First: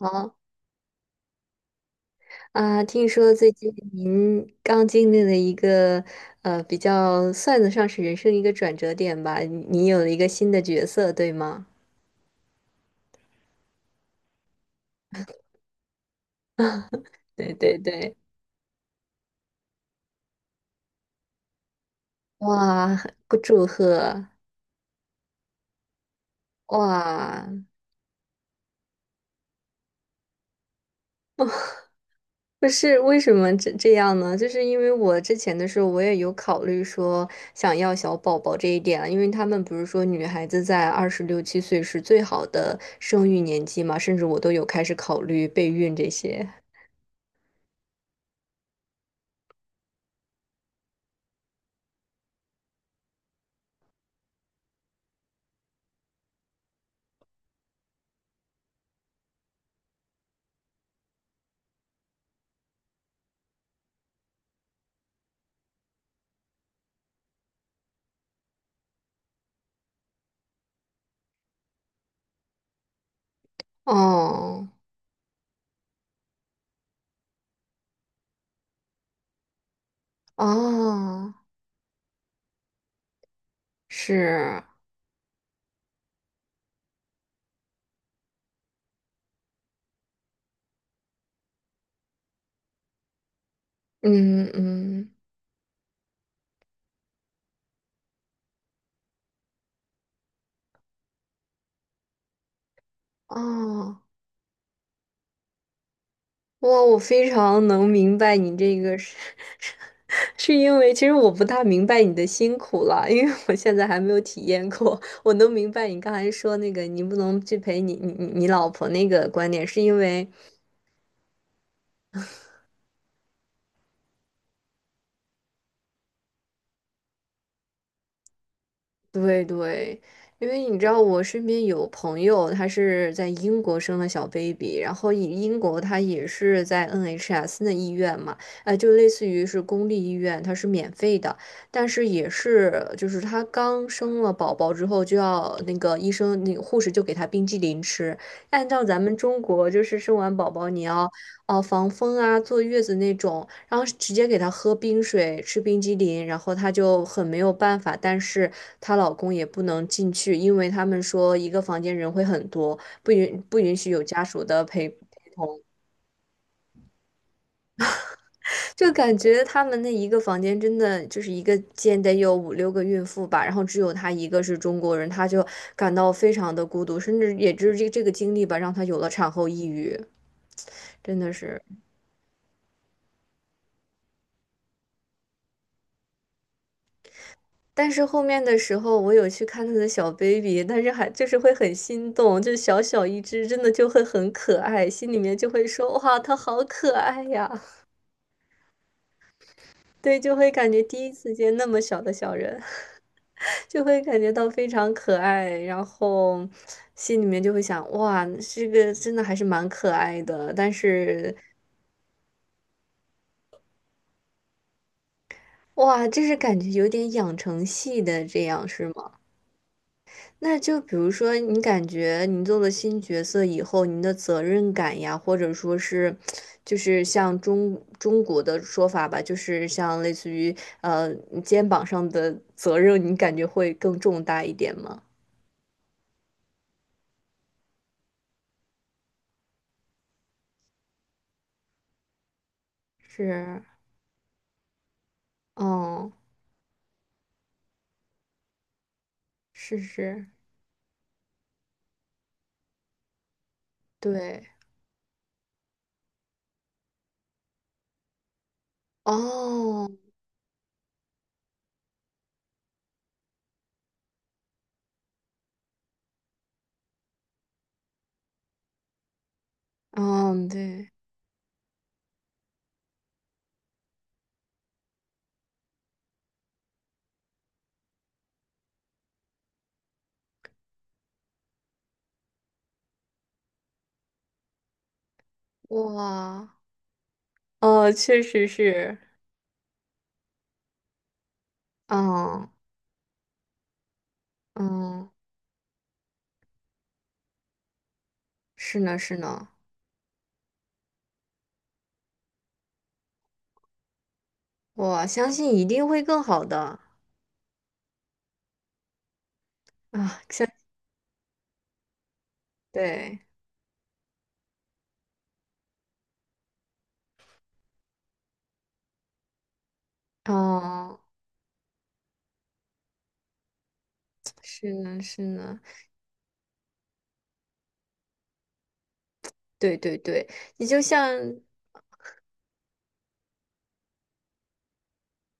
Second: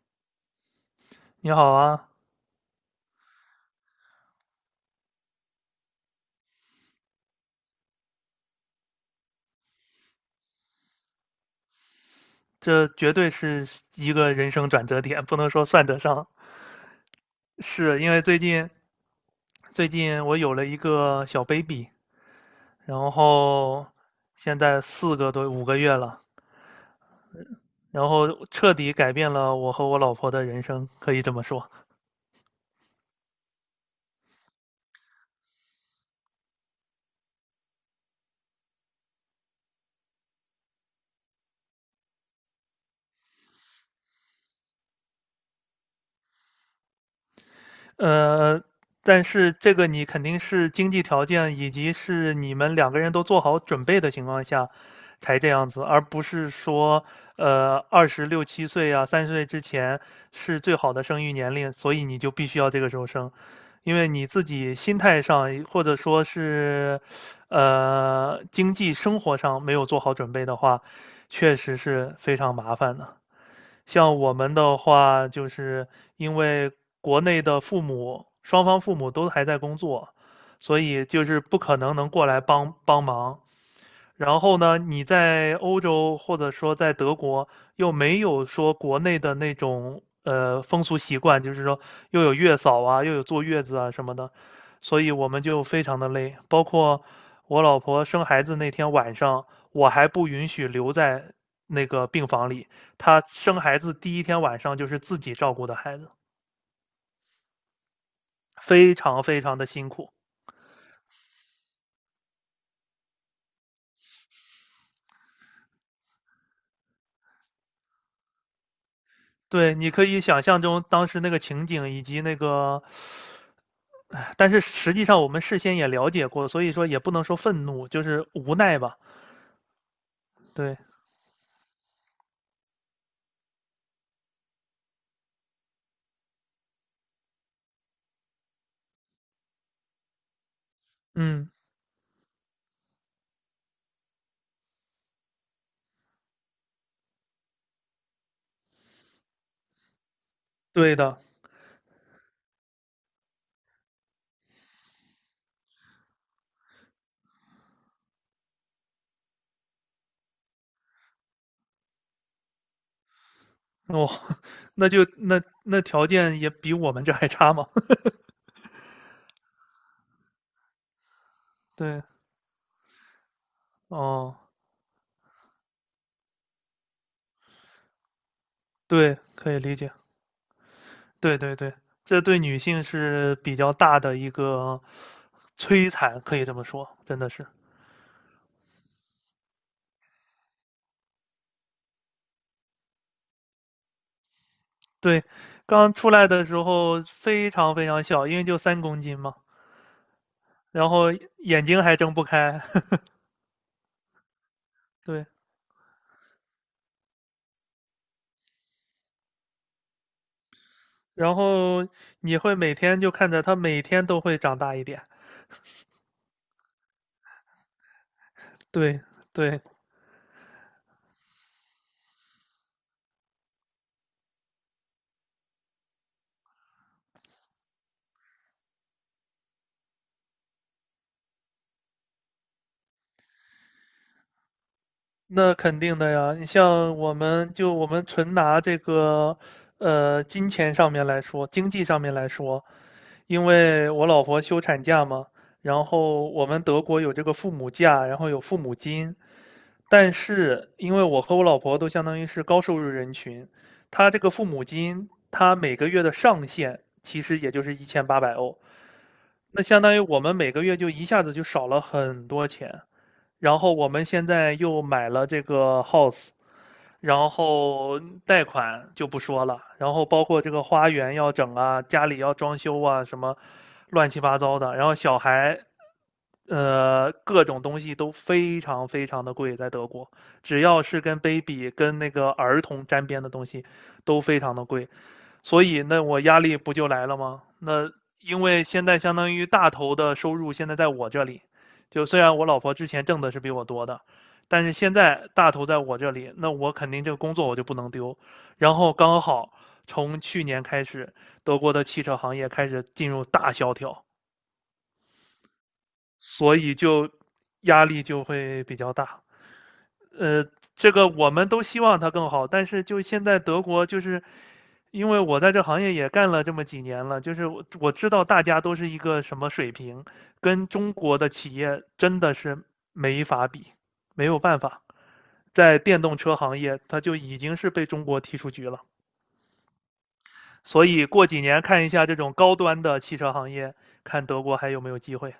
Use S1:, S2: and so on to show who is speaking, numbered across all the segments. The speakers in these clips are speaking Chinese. S1: 好
S2: 你好啊。
S1: 啊，听说最近您刚经历了一个比较算得上是人生一个转折点吧，你有了一个新的角色，对吗？
S2: 这绝对是一个人生转折点，不能说算得上，
S1: 对对
S2: 是因
S1: 对，
S2: 为最近我有了一个小 baby，
S1: 哇，
S2: 然
S1: 祝
S2: 后
S1: 贺！
S2: 现在4个多5个月了，
S1: 哇，
S2: 然后彻底改变了我和我老婆的人生，可以这么说。
S1: 不是为什么这样呢？就是因为我之前的时候，我也有考虑说想要小宝宝这一点啊，因为他们不是说女孩子在26、7岁是最好的生育年纪嘛，甚至我都有开始考虑备孕这些。
S2: 呃，但是这个你肯定是经济条件以及是你们两个人都做好准备的情况下才这样子，而不是说26、7岁啊30岁之前是最好的生育年龄，所以你就必须要这个时候生。因为你自己心态上或者说是经济生活上没有做好准备的话，确实是非常麻烦的。像我们
S1: 哦。
S2: 的话，就是因为国内的父母，双方父母都还在工作，所以就
S1: 哦，
S2: 是不可能能过来帮帮忙。然后
S1: 是，
S2: 呢，你在欧洲或者说在德国又没有说国内的那种风俗习惯，就是说又有月嫂啊，又有坐月子啊什么的，
S1: 嗯
S2: 所以
S1: 嗯，
S2: 我们就非常的累。包括我老婆生孩子那天晚上，我还不允许留在那个病房里，她生孩子
S1: 哦，
S2: 第一天晚上就是自己照顾的孩子，
S1: 哇，我非常能明白你这
S2: 非
S1: 个是，
S2: 常非常的辛苦。
S1: 是因为其实我不大明白你的辛苦了，因为我现在还没有体验过。我能明白你刚才说那个你不能去陪你老婆那个观点，
S2: 对，
S1: 是
S2: 你
S1: 因
S2: 可以
S1: 为。
S2: 想象中当时那个情景以及那个，唉但是实际上我们事先也了解过，所以说也不能说愤怒，就是无奈吧。
S1: 对对，因为
S2: 对。
S1: 你知道，我身边有朋友，他是在英国生了小 baby，然后以英国他也是在 NHS 的医院嘛，就类似于是公立医院，它是免费的，
S2: 嗯。
S1: 但是也是就是他刚生了宝宝之后，就要那个医生那个护士就给他冰激凌吃，按照咱们中国就是生完宝宝你
S2: 对
S1: 要
S2: 的。
S1: 哦，防风啊，坐月子那种，然后直接给她喝冰水，吃冰激凌，然后她就很没有办法。但是她老公也不能进去，因为他们说一个房间人会很多，不允许有
S2: 哦，
S1: 家属 的
S2: 那
S1: 陪，
S2: 就那条件也比我们这还差吗？
S1: 就感觉他们那一个房间真的就是一个间
S2: 对。
S1: 得有5、6个孕妇吧，然后只有她一
S2: 哦。
S1: 个是中国人，她就感到非常的孤独，甚至也就是这个经历吧，让她有了
S2: 对，
S1: 产后
S2: 可以
S1: 抑
S2: 理解。
S1: 郁，真的
S2: 对对
S1: 是。
S2: 对，这对女性是比较大的一个摧残，可以这么说，真的是。
S1: 但是后面的时候，我有去看他的小 baby，但是还就是会很心动，就小小一只，真的就会很可爱，心里
S2: 对，
S1: 面就会说：
S2: 刚出
S1: “哇，
S2: 来
S1: 他
S2: 的时
S1: 好可
S2: 候
S1: 爱
S2: 非
S1: 呀！”
S2: 常非常小，因为就3公斤嘛。
S1: 对，就会感觉
S2: 然
S1: 第
S2: 后
S1: 一次见
S2: 眼
S1: 那么
S2: 睛还
S1: 小的
S2: 睁不
S1: 小人，
S2: 开。
S1: 就会感觉到非常可
S2: 对。
S1: 爱，然后心里面就会想：“哇，这个真的还是蛮可爱的。”但
S2: 然
S1: 是，
S2: 后你会每天就看着它每天都会长大一点。
S1: 哇，这是感觉有点养成系的，这样是
S2: 对
S1: 吗？
S2: 对，
S1: 那就比如说，你感觉你做了新角色以后，您的责任感呀，或者说是，就是像中国的说法吧，就是像类似于呃肩膀上的责任，你感觉会更重大一点吗？
S2: 那肯定的呀，你像我们就我们纯拿这个，金钱上面来说，经济上面来说，因
S1: 是，
S2: 为我老婆休产假嘛，然
S1: 嗯，
S2: 后我们德国有这个父母假，然后有父母金。
S1: 是
S2: 但
S1: 是，
S2: 是因为我和我老婆都相当于是高收入人群，她这个父
S1: 对，
S2: 母金，她每个月的上限其实也就是1800欧，那相
S1: 哦，
S2: 当于我们每个月就一下子就少了很多钱。然后我们现在又买了这个 house，然后贷款就不说了，然后包括
S1: 嗯，
S2: 这个花
S1: 对，
S2: 园要整啊，家里要装修啊，什么乱七八糟的，然后小孩各种东西都非常非常的贵。在德国，只要是跟 baby 跟那个儿童沾边的东西都非常的贵，所以那我压
S1: 哇，
S2: 力不就来了吗？
S1: 哦，
S2: 那
S1: 确
S2: 因
S1: 实
S2: 为现在
S1: 是，
S2: 相当于大头的收入现在在我这里，就虽然我
S1: 嗯
S2: 老婆之前挣的是比我多的，但是现
S1: 嗯，
S2: 在大头在我这里，那我肯定这个工作我就不能丢。然
S1: 是
S2: 后
S1: 呢是
S2: 刚
S1: 呢，
S2: 好从去年开始，德国的汽车行业开始进入大萧条，
S1: 我相信一定会更好
S2: 所以
S1: 的
S2: 就压力就会比较大。
S1: 啊，
S2: 呃，
S1: 相
S2: 这个我们都希望它更好，但是就现
S1: 对。
S2: 在德国就是，因为我在这行业也干了这么几年了，就是我知道大家都是一个什么水平，跟中
S1: 哦，
S2: 国的企业真的是没法比，没有办
S1: 是
S2: 法。
S1: 呢，是呢，
S2: 在电动车行业它就已经是被中国踢出局了，
S1: 对对对，你就
S2: 所以
S1: 像，
S2: 过几年看一下这种高端的汽车行业，看德国还有没有机会。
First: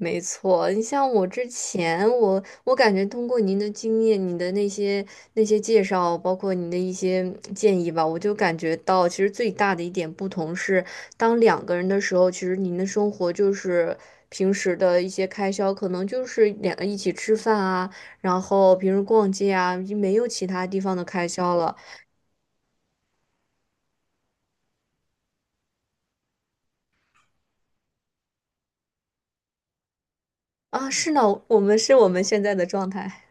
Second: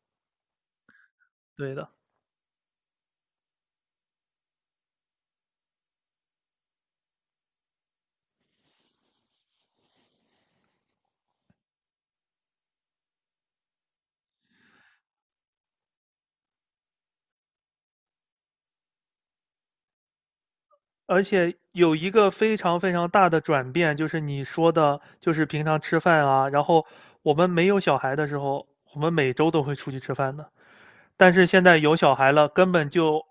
S1: 没错，你像我之
S2: 对的。
S1: 前，我感觉通过您的经验，你的那些介绍，包括您的一些建议吧，我就感觉到，其实最大的一点不同是，当两个人的时候，其实您的生活就是平时的一些开销，可能就是两个一起吃饭啊，然后平时逛街啊，已经没有其他地方的
S2: 而
S1: 开
S2: 且
S1: 销了
S2: 有一个非常非常大的转变，就是你说的，就是平常吃饭啊，然后我们没有小孩的时候，我们每周都会出去吃饭的，
S1: 啊。是
S2: 但
S1: 呢，
S2: 是
S1: 我
S2: 现在
S1: 们是
S2: 有
S1: 我
S2: 小
S1: 们
S2: 孩
S1: 现
S2: 了，
S1: 在的
S2: 根
S1: 状
S2: 本就
S1: 态。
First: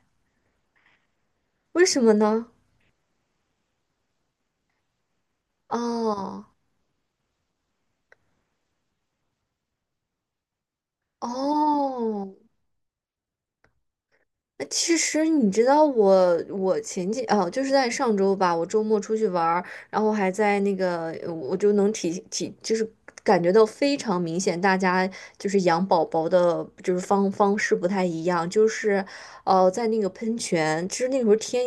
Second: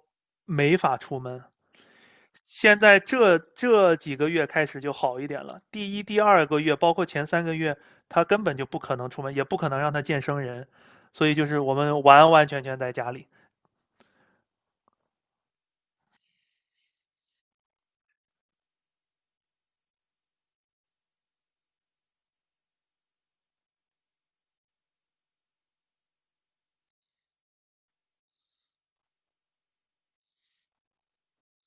S2: 没法出门。
S1: 为什么呢？
S2: 现在这几个月开始就好一点了，第一、第
S1: 哦
S2: 二个月，包括前3个月，他根本就不可能出门，也不可能让他见生人，所以就是我们完
S1: 哦，
S2: 完全全在家里，
S1: 其实你知道我，我哦，就是在上周吧，我周末出去玩儿，然后还在那个，我就能就是感觉到非常明显，大家就是养宝宝的，就是方式不太一样，就是哦在那个喷泉，其实那时候天，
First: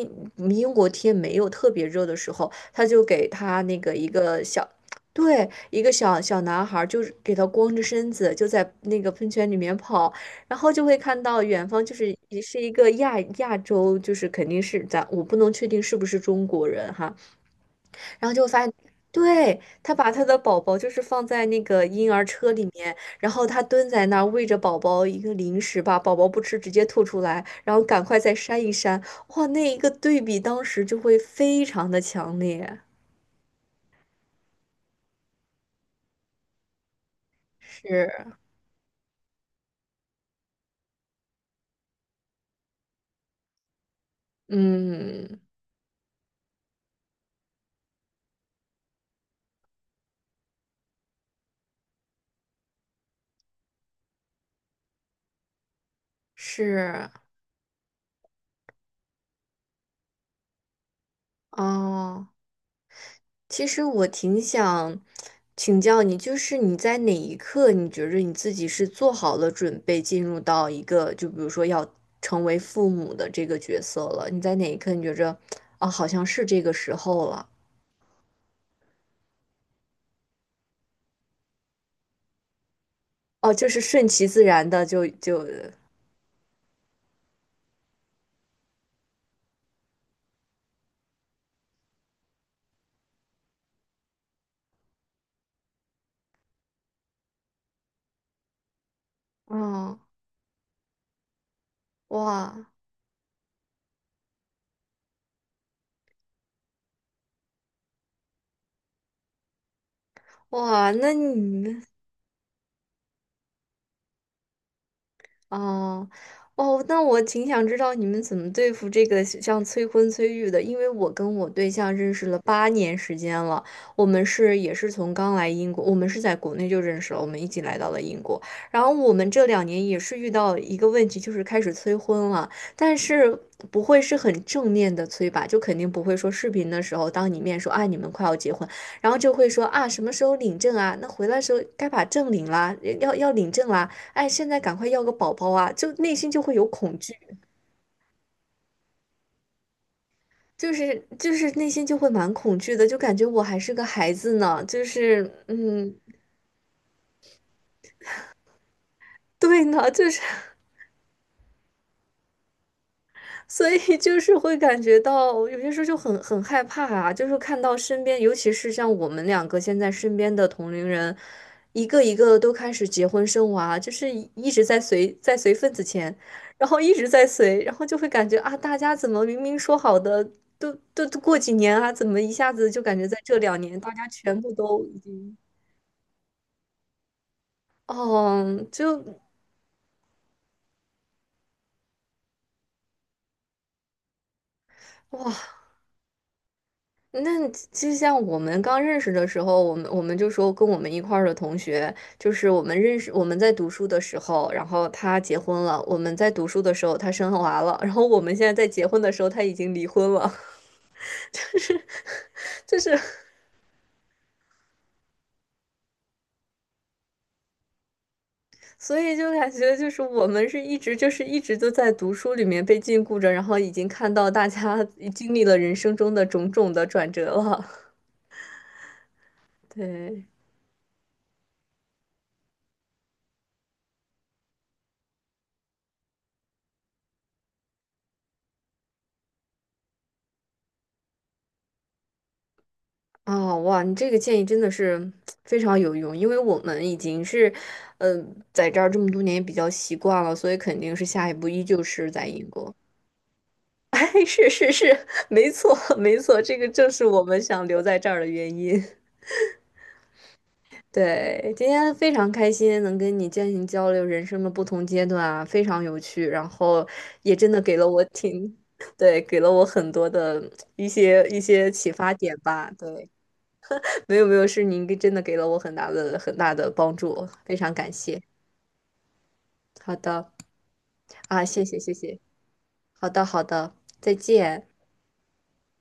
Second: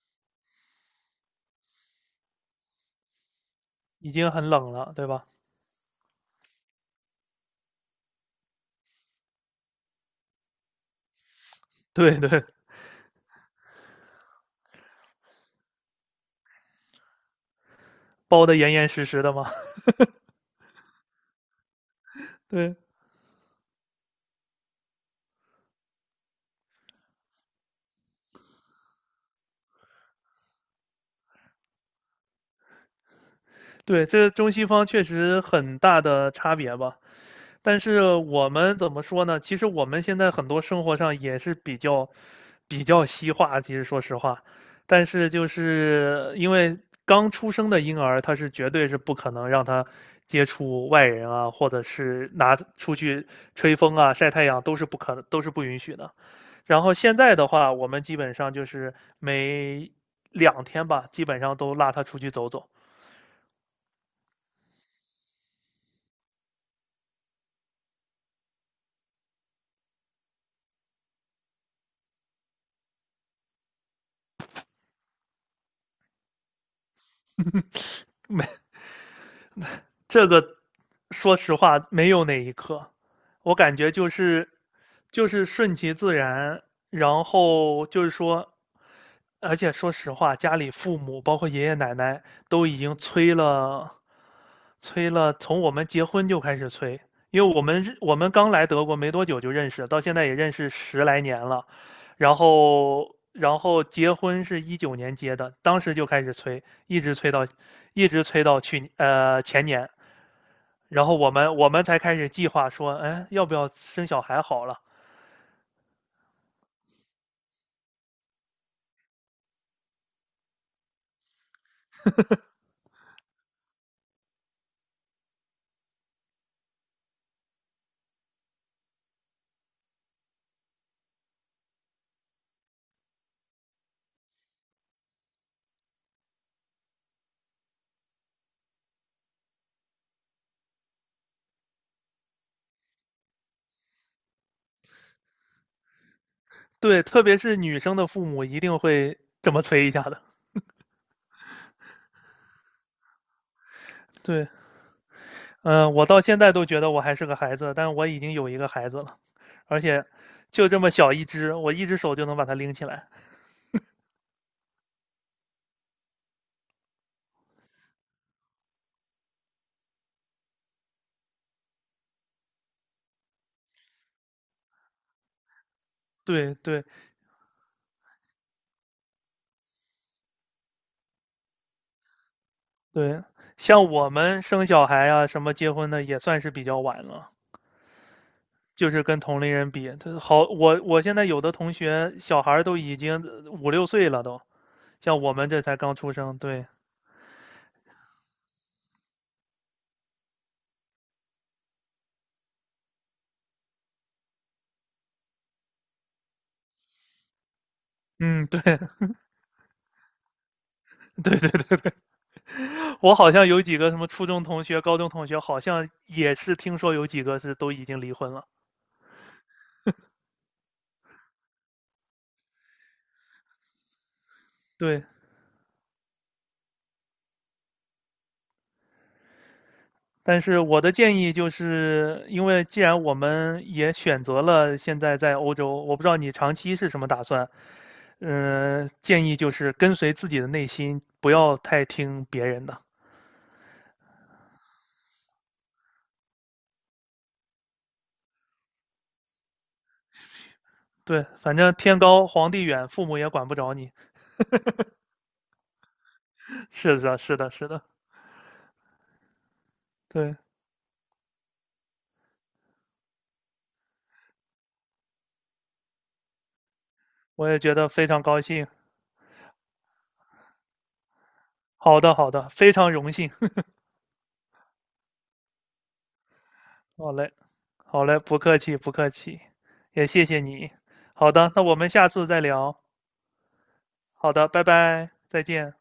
S1: 英国天没有特别热的时候，他就给他那个一
S2: 已经
S1: 个
S2: 很
S1: 小。
S2: 冷了，对吧？
S1: 对，一个小小男孩儿，就是给他光着身子，就在那个喷泉里面跑，然后就会看到远方就 是
S2: 对
S1: 也
S2: 对，
S1: 是一个亚洲，就是肯定是咱我不能确定是不是中国人哈，然后就
S2: 包
S1: 会
S2: 得
S1: 发现，
S2: 严严实实的嘛，
S1: 对，他把他的宝宝就是放在那个婴儿 车里
S2: 对。
S1: 面，然后他蹲在那儿喂着宝宝一个零食吧，宝宝不吃直接吐出来，然后赶快再扇一扇，哇，那一个对比当时就会非常的强烈，
S2: 对，这中西方确实很大的差别吧。但是
S1: 是，
S2: 我们怎么说呢？其实我们现在很多生活上也是比较西化，其实说实话。但是
S1: 嗯，
S2: 就是因为刚出生的婴儿，他是绝对是不可能让他接触外人啊，或者是拿出去吹风啊、晒太阳都是不允许的。然后
S1: 是，
S2: 现在的话，我们基本上就是每2天吧，基本上都拉他出
S1: 哦。
S2: 去走走。
S1: 其实我挺想请教你，就是你在哪一刻，你觉着你自己是做好了准备进入到一个，就比如说要成为父母的这个角色了？你在哪一刻你觉着，啊，好像是这个时候了，
S2: 这个说实话没有哪一刻，
S1: 哦，
S2: 我
S1: 就
S2: 感
S1: 是
S2: 觉
S1: 顺
S2: 就
S1: 其自
S2: 是
S1: 然的就
S2: 就
S1: 就，
S2: 是顺其自然，然后就是说，而且说实话，家里父母包括爷爷奶奶都已经催了，催了，从我们结婚就开始催，因为我们刚来德国没多久就认识，
S1: 哦，
S2: 到现在也认识十来年了，然
S1: 哇
S2: 后然后结婚是19年结的，当时就开始催，一直催到前年，
S1: 哇，
S2: 然
S1: 那
S2: 后我们我
S1: 你。
S2: 们才开始计划说，哎，要不要生小孩好了？
S1: 哦，哦，那我挺想知道你们怎么对付这个像催婚催育的，因为我跟我对象认识了8年时间了，我们是也是从刚来英国，我们是在国内就认识了，我们一起来到了英国，然后我们这两年也是遇到一个问题，就是开始催婚了，但是不会是很正面的催吧，就肯定不会说视频的时候当你面说啊你们快要结婚，然后就会说啊什么时候领证啊，那回来的时候该把证领啦，要领证啦。哎，现在赶快要个宝宝啊，就内心就会有恐
S2: 对，
S1: 惧，
S2: 特别是女生的父母一定会这么催一下的
S1: 就是内心就会蛮恐惧的，就感觉我还是个孩 子
S2: 对。
S1: 呢，就是嗯，
S2: 我到现在都觉得我还是个孩子，但我已经有一个孩子了，
S1: 对
S2: 而
S1: 呢，
S2: 且
S1: 就是
S2: 就这么小一只，我一只手就能把它拎起来。
S1: 所以 就是会感觉到有些时候就很害怕啊，就是看到身边，尤其是像我们两个现在身边的同龄人，一个一个都开始结婚生娃，就是一直在随份子钱，
S2: 对
S1: 然后
S2: 对
S1: 一直在随，然后就会感觉啊，大家怎么明明说好的都过几年啊，怎么一下子就感觉在
S2: 对，
S1: 这两年
S2: 像
S1: 大家
S2: 我
S1: 全
S2: 们
S1: 部
S2: 生
S1: 都
S2: 小
S1: 已
S2: 孩啊，
S1: 经，
S2: 什么结婚的也算是比较晚了。
S1: 哦，
S2: 就是
S1: 就
S2: 跟同龄人比，他好，我现在有的同学小孩都已经5、6岁了都，像
S1: 哇，
S2: 我们这才刚出生。对。
S1: 那就像我们刚认识的时候，我们就说跟我们一块儿的同学，就是我们认识我们在读书的时候，然后他结婚了；我们在读书的时候，他生娃了；然后我们现
S2: 嗯。
S1: 在
S2: 对。
S1: 在结婚的时候，他已经离婚了。
S2: 对对对，
S1: 就是，
S2: 我好像有几个什么初中同学、高中同学，好像也是听说有几个是都已经离婚了。
S1: 所以就感觉就是我们是一直就是一直都在读书里面被禁锢着，然后已经看到大家
S2: 对，
S1: 经历了人生中的种种的转折了。对，
S2: 但是我的建议就是，因为既然我们也选择了现在在欧洲，我不知道你长期是什么打算。建议就是跟随自己的内心，不要太听别人的。
S1: 哦，哇，你这个建议真的是非常有用，因为我们已经是，嗯、在这儿这么多年也比较习惯了，所以肯定是
S2: 对，
S1: 下一步
S2: 反
S1: 依
S2: 正
S1: 旧
S2: 天
S1: 是在
S2: 高
S1: 英
S2: 皇帝
S1: 国。
S2: 远，父母也管不着 你。
S1: 哎，是是是，没错没错，这个 正
S2: 是
S1: 是
S2: 的，
S1: 我
S2: 是
S1: 们
S2: 的，
S1: 想
S2: 是
S1: 留
S2: 的。
S1: 在这儿的原因。
S2: 对，
S1: 对，今天非常开心能跟你进行交流人生的不同阶段啊，非常有趣，然后也
S2: 我
S1: 真
S2: 也
S1: 的
S2: 觉
S1: 给了
S2: 得
S1: 我
S2: 非常高
S1: 挺，
S2: 兴。
S1: 对，给了我很多的一些启
S2: 好
S1: 发
S2: 的，好
S1: 点
S2: 的，
S1: 吧，
S2: 非常
S1: 对。
S2: 荣幸。
S1: 没有没有，是您给真的给了我很大的很大的帮
S2: 好
S1: 助，
S2: 嘞，
S1: 非常感
S2: 好嘞，
S1: 谢。
S2: 不客气，不客气，
S1: 好
S2: 也谢
S1: 的
S2: 谢你。好
S1: 啊，
S2: 的，那
S1: 谢
S2: 我
S1: 谢
S2: 们
S1: 谢
S2: 下
S1: 谢。
S2: 次再聊。
S1: 好的好的，再
S2: 好的，拜
S1: 见。
S2: 拜，再见。